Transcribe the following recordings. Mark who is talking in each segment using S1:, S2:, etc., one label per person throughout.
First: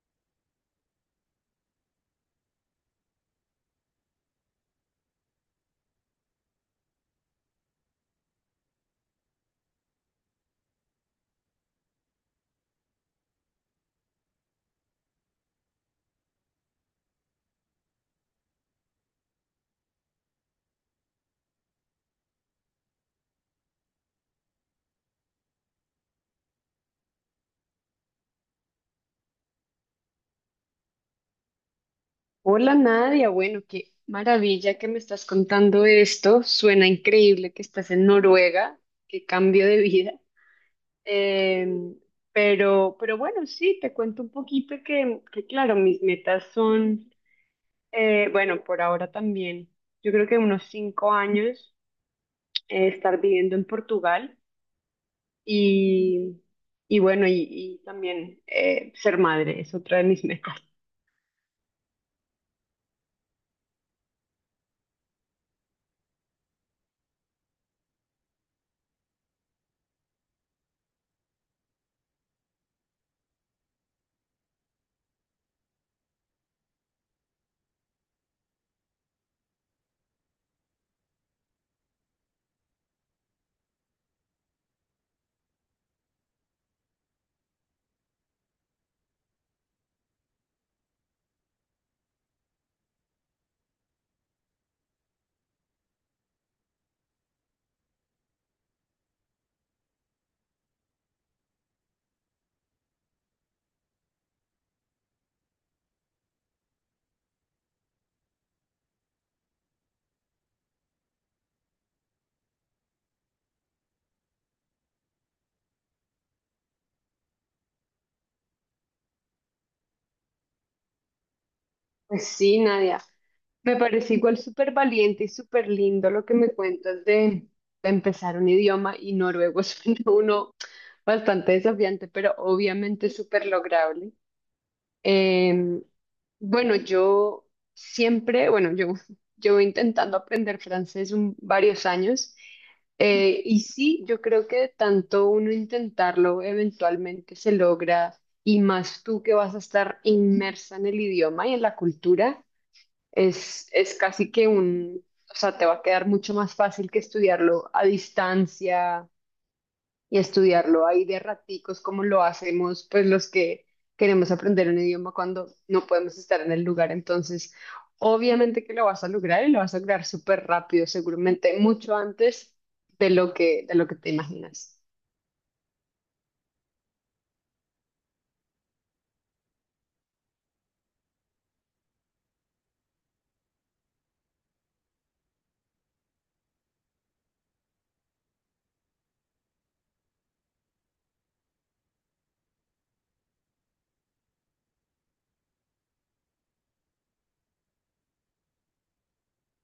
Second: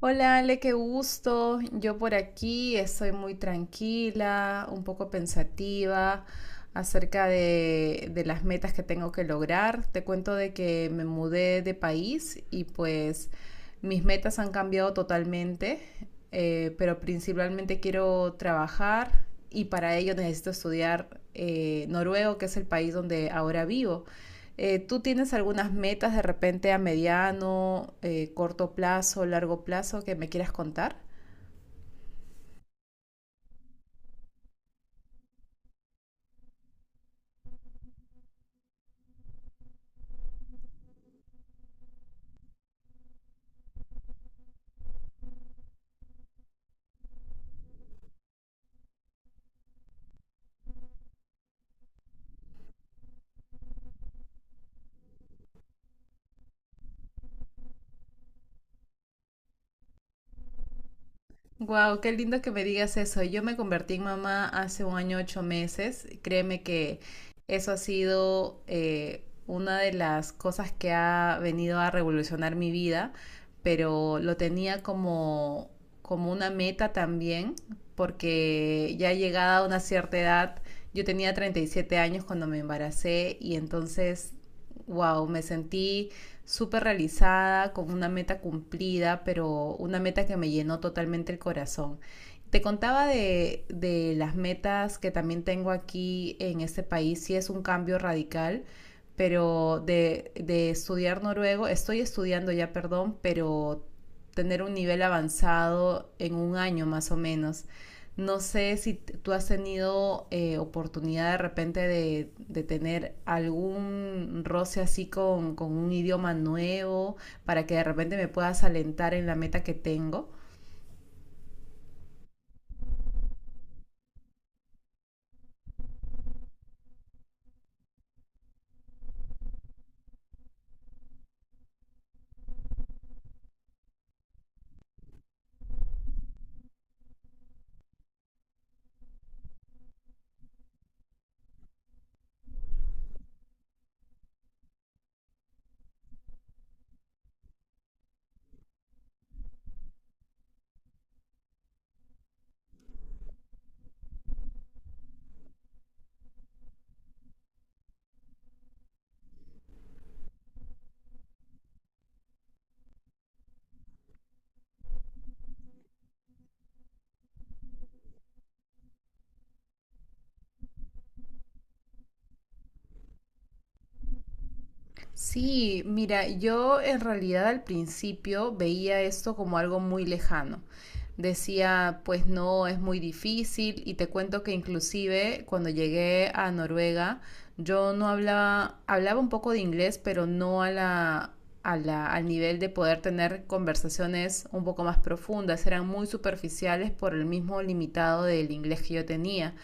S1: Hola Ale, qué gusto. Yo por aquí estoy muy tranquila, un poco pensativa acerca de las metas que tengo que lograr. Te cuento de que me mudé de país y pues mis metas han cambiado totalmente, pero principalmente quiero trabajar y para ello necesito estudiar noruego, que es el país donde ahora vivo. ¿Tú tienes algunas metas de repente a mediano, corto plazo, largo plazo que me quieras contar?
S2: Hola Nadia, bueno, qué maravilla que me estás contando esto. Suena increíble que estás en Noruega, qué cambio de vida. Em, pero bueno, sí, te cuento un poquito que claro, mis metas son, bueno, por ahora también, yo creo que unos 5 años estar viviendo en Portugal y, y bueno, y también ser madre es otra de mis metas.
S1: Wow, qué lindo que me digas eso. Yo me convertí en mamá hace un año 8 meses. Créeme que eso ha sido una de las cosas que ha venido a revolucionar mi vida, pero lo tenía como una meta también, porque ya llegada a una cierta edad, yo tenía 37 años cuando me embaracé y entonces, wow, me sentí súper realizada, con una meta cumplida, pero una meta que me llenó totalmente el corazón. Te contaba de las metas que también tengo aquí en este país, sí es un cambio radical, pero de estudiar noruego, estoy estudiando ya, perdón, pero tener un nivel avanzado en un año más o menos. No sé si tú has tenido oportunidad de repente de tener algún roce así con un idioma nuevo para que de repente me puedas alentar en la meta que tengo.
S2: Pues sí, Nadia. Me parece igual súper valiente y súper lindo lo que me cuentas de empezar un idioma y noruego suena uno bastante desafiante, pero obviamente súper lograble. Eh, bueno, yo siempre, bueno, yo llevo intentando aprender francés varios años y sí, yo creo que de tanto uno intentarlo eventualmente se logra y más tú que vas a estar inmersa en el idioma y en la cultura. Es casi que un, o sea, te va a quedar mucho más fácil que estudiarlo a distancia y estudiarlo ahí de raticos como lo hacemos pues los que queremos aprender un idioma cuando no podemos estar en el lugar. Entonces, obviamente que lo vas a lograr y lo vas a lograr súper rápido, seguramente mucho antes de lo de lo que te imaginas.
S1: Sí, mira, yo en realidad al principio veía esto como algo muy lejano. Decía, pues no, es muy difícil y te cuento que inclusive cuando llegué a Noruega, yo no hablaba, hablaba un poco de inglés, pero no a la, al nivel de poder tener conversaciones un poco más profundas. Eran muy superficiales por el mismo limitado del inglés que yo tenía.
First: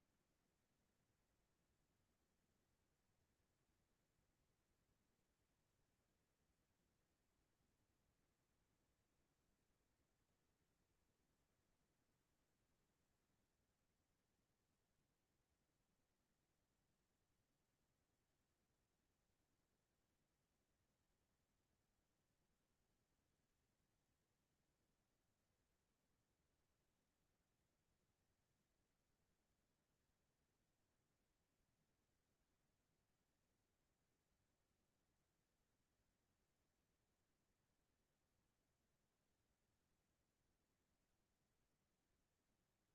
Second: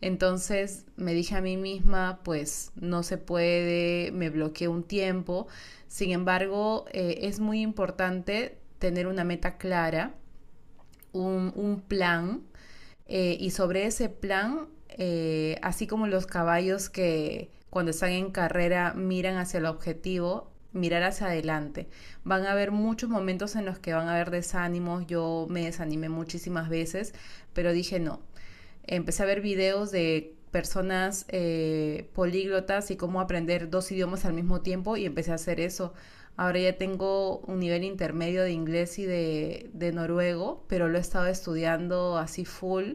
S1: Entonces me dije a mí misma, pues no se puede, me bloqueé un tiempo. Sin embargo, es muy importante tener una meta clara, un plan, y sobre ese plan, así como los caballos que cuando están en carrera miran hacia el objetivo, mirar hacia adelante. Van a haber muchos momentos en los que van a haber desánimos, yo me desanimé muchísimas veces, pero dije no, empecé a ver videos de personas políglotas y cómo aprender dos idiomas al mismo tiempo y empecé a hacer eso. Ahora ya tengo un nivel intermedio de inglés y de noruego, pero lo he estado estudiando así full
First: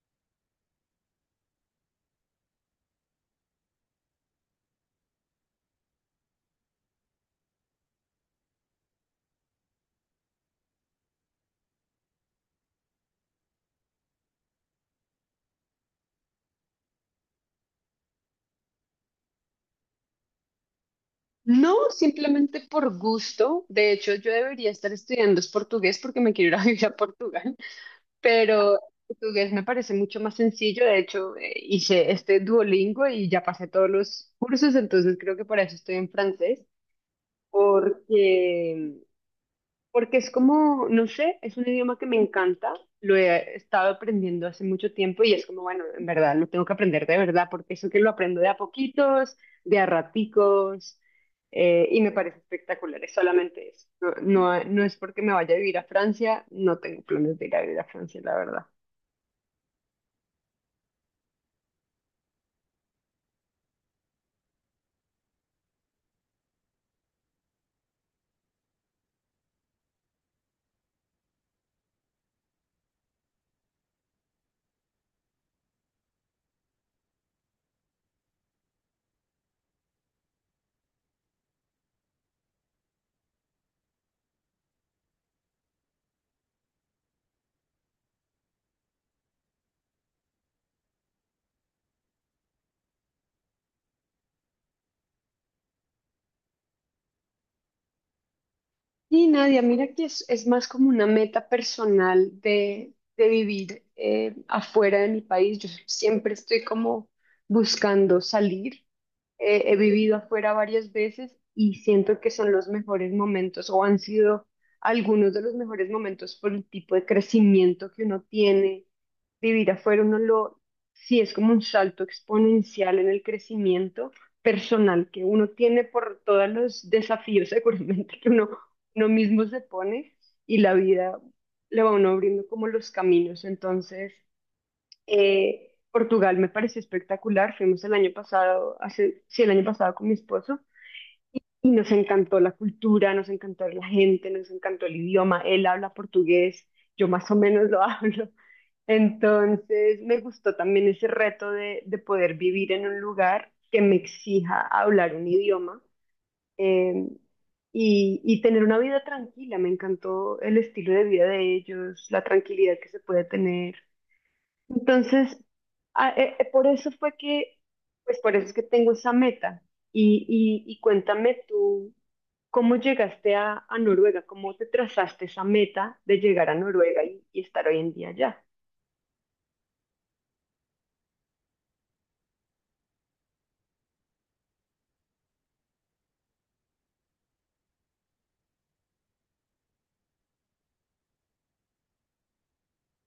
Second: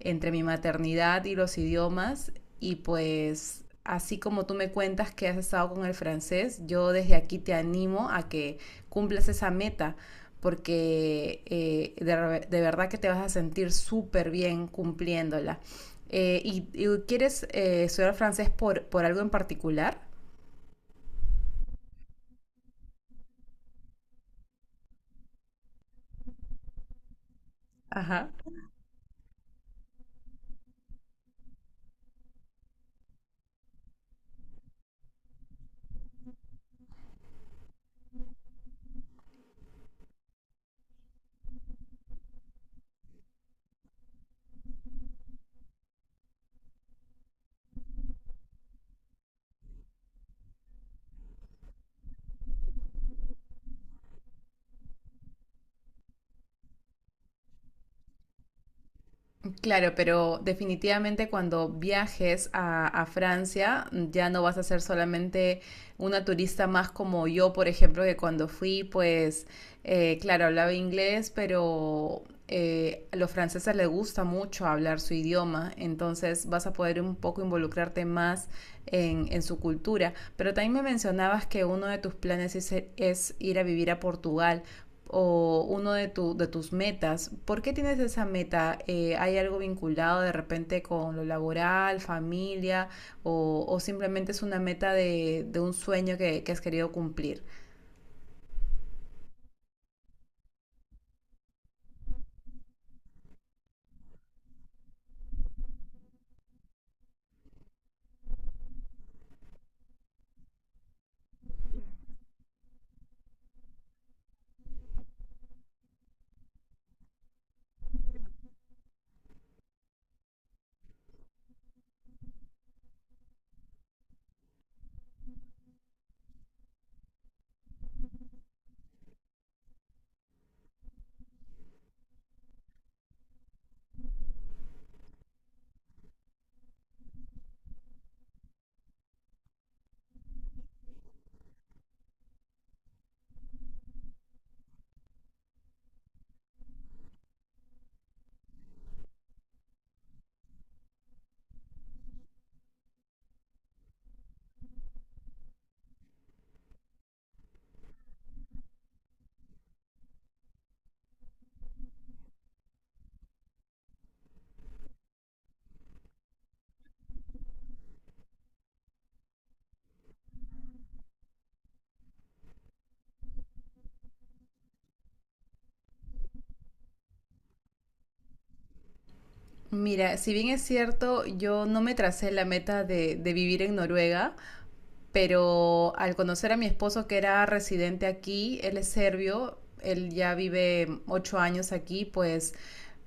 S1: entre mi maternidad y los idiomas y pues así como tú me cuentas que has estado con el francés, yo desde aquí te animo a que cumplas esa meta porque verdad que te vas a sentir súper bien cumpliéndola. ¿Quieres estudiar francés por algo en particular?
S2: No, simplemente por gusto. De hecho, yo debería estar estudiando es portugués porque me quiero ir a vivir a Portugal.
S1: Ajá.
S2: Pero portugués me parece mucho más sencillo. De hecho, hice este Duolingo y ya pasé todos los cursos, entonces creo que por eso estoy en francés, porque, porque es como, no sé, es un idioma que me encanta, lo he estado aprendiendo hace mucho tiempo y es como, bueno, en verdad, lo tengo que aprender de verdad, porque eso que lo aprendo de a poquitos, de a raticos. Y me parece espectacular, es solamente eso. No, no es porque me vaya a vivir a Francia, no tengo planes de ir a vivir a Francia, la verdad.
S1: Claro, pero definitivamente cuando viajes a, Francia, ya no vas a ser solamente una turista más como yo, por ejemplo, que cuando fui, pues, claro, hablaba inglés, pero a los franceses les gusta mucho hablar su idioma, entonces vas a poder un poco involucrarte más en su cultura. Pero también me mencionabas que uno de tus planes es ir a vivir a Portugal o uno de tus metas. ¿Por qué tienes esa meta? ¿Hay algo vinculado de repente con lo laboral, familia o simplemente es una meta de un sueño has querido cumplir?
S2: Y Nadia, mira que es más como una meta personal de vivir afuera de mi país. Yo siempre estoy como buscando salir. He vivido afuera varias veces y siento que son los mejores momentos o han sido algunos de los mejores momentos por el tipo de crecimiento que uno tiene. Vivir afuera, sí es como un salto exponencial en el crecimiento personal que uno tiene por todos los desafíos seguramente que uno mismo se pone y la vida le va a uno abriendo como los caminos. Entonces, Portugal me pareció espectacular. Fuimos el año pasado, hace, sí, el año pasado con mi esposo y nos encantó la cultura, nos encantó la gente, nos encantó el idioma. Él habla portugués, yo más o menos lo hablo. Entonces, me gustó también ese reto de poder vivir en un lugar que me exija hablar un idioma eh, y tener una vida tranquila. Me encantó el estilo de vida de ellos, la tranquilidad que se puede tener. Entonces, a- por eso fue que, pues por eso es que tengo esa meta. Y cuéntame tú, ¿cómo llegaste a Noruega? ¿Cómo te trazaste esa meta de llegar a Noruega y estar hoy en día allá?
S1: Mira, si bien es cierto, yo no me tracé la meta de vivir en Noruega, pero al conocer a mi esposo que era residente aquí, él es serbio, él ya vive 8 años aquí, pues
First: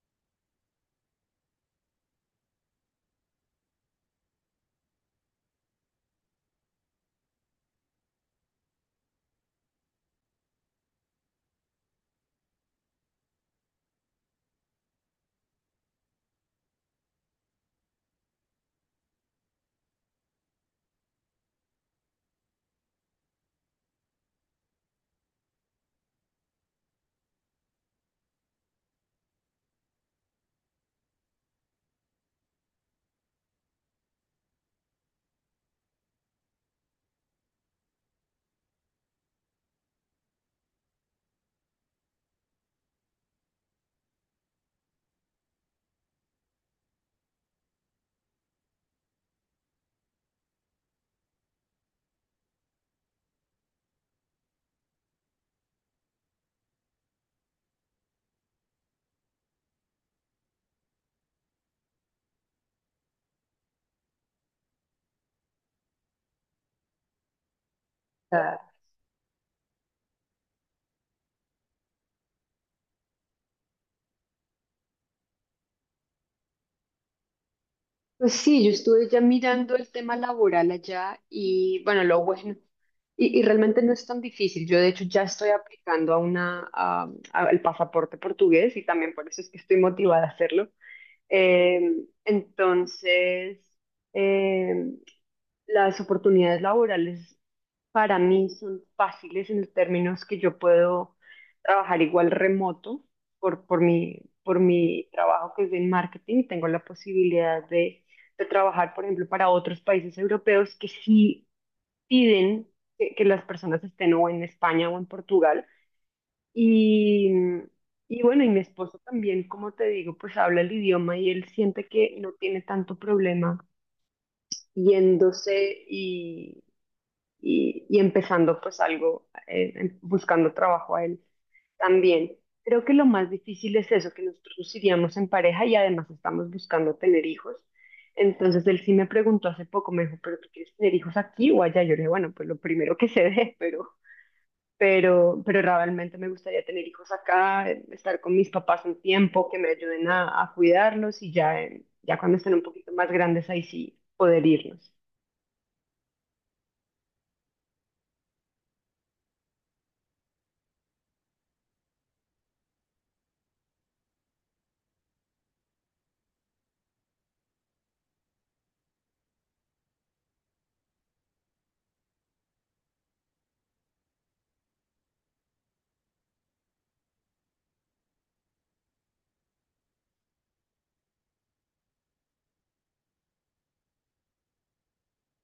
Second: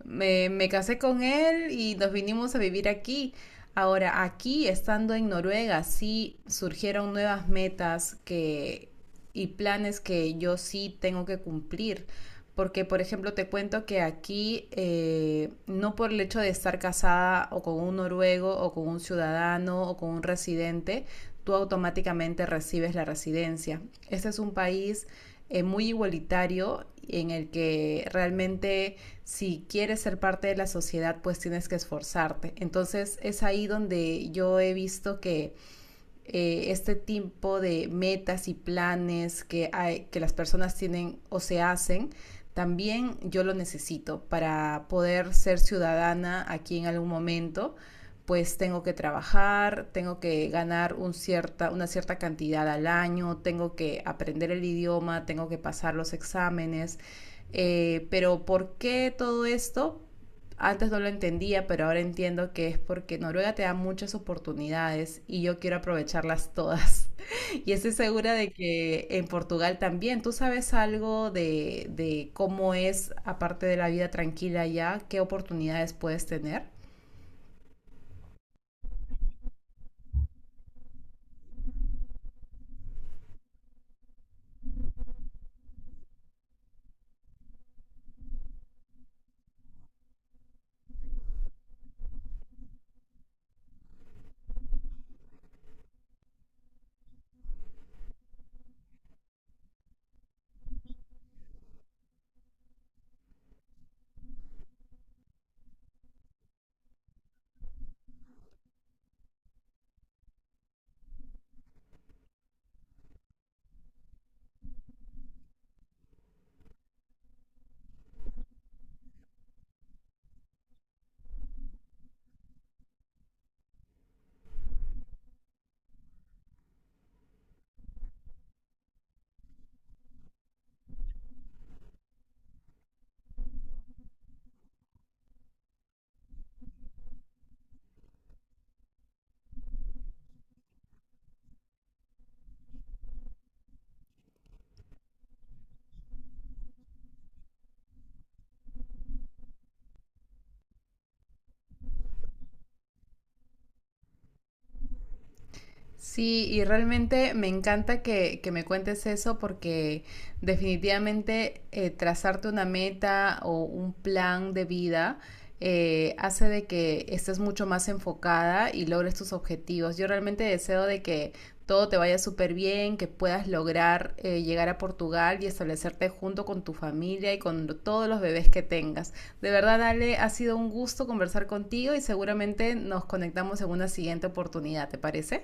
S1: me casé con él y nos vinimos a vivir aquí. Ahora, aquí, estando en Noruega, sí surgieron nuevas metas y planes que yo sí tengo que cumplir. Porque, por ejemplo, te cuento que aquí, no por el hecho de estar casada o con un noruego o con un ciudadano o con un residente, tú automáticamente recibes la residencia. Este es un país muy igualitario en el que realmente si quieres ser parte de la sociedad pues tienes que esforzarte. Entonces es ahí donde yo he visto que este tipo de metas y planes que, hay, que las personas tienen o se hacen, también yo lo necesito para poder ser ciudadana aquí en algún momento pues tengo que trabajar, tengo que ganar una cierta cantidad al año, tengo que aprender el idioma, tengo que pasar los exámenes. Pero ¿por qué todo esto? Antes no lo entendía, pero ahora entiendo que es porque Noruega te da muchas oportunidades y yo quiero aprovecharlas todas. Y estoy segura de
S2: O
S1: que en Portugal también. ¿Tú sabes algo de cómo es, aparte de la vida tranquila allá, qué oportunidades puedes tener?
S2: Pues sí, yo estuve ya mirando el tema laboral allá y bueno, lo bueno. Y realmente no es tan difícil. Yo de hecho ya estoy aplicando a al pasaporte portugués y también por eso es que estoy motivada a hacerlo. Eh, entonces, eh, las oportunidades laborales para mí son fáciles en los términos que yo puedo trabajar igual remoto por mi trabajo que es en marketing. Tengo la posibilidad de trabajar, por ejemplo, para otros países europeos que sí piden que las personas estén o en España o en Portugal. Y, y bueno, y mi esposo también, como te digo, pues habla el idioma y él siente que no tiene tanto problema yéndose y, y empezando pues algo, buscando trabajo a él también. Creo que lo más difícil es eso, que nosotros nos iríamos en pareja y además estamos buscando tener hijos. Entonces él sí me preguntó hace poco, me dijo, ¿pero tú quieres tener hijos aquí o allá? Yo le dije, bueno, pues lo primero que se dé, pero pero realmente me gustaría tener hijos acá, estar con mis papás un tiempo, que me ayuden a cuidarlos y ya, ya cuando estén un poquito más grandes, ahí sí poder irnos.
S1: Sí, y realmente me encanta que me cuentes eso porque definitivamente trazarte una meta o un plan de vida hace de que estés mucho más enfocada y logres tus objetivos. Yo realmente deseo de que todo te vaya súper bien, que puedas lograr llegar a Portugal y establecerte junto con tu familia y con todos los bebés que tengas. De verdad, Ale, ha sido un gusto conversar contigo y seguramente nos conectamos en una siguiente oportunidad, ¿te parece?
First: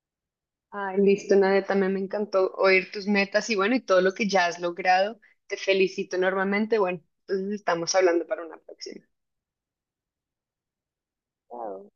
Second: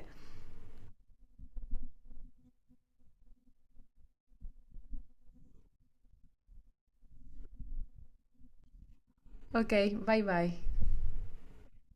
S2: Ay, listo, Nadia, también me encantó oír tus metas y bueno, y todo lo que ya has logrado. Te felicito enormemente. Bueno, entonces estamos hablando para una próxima.
S1: Ok, bye bye.
S2: Chao.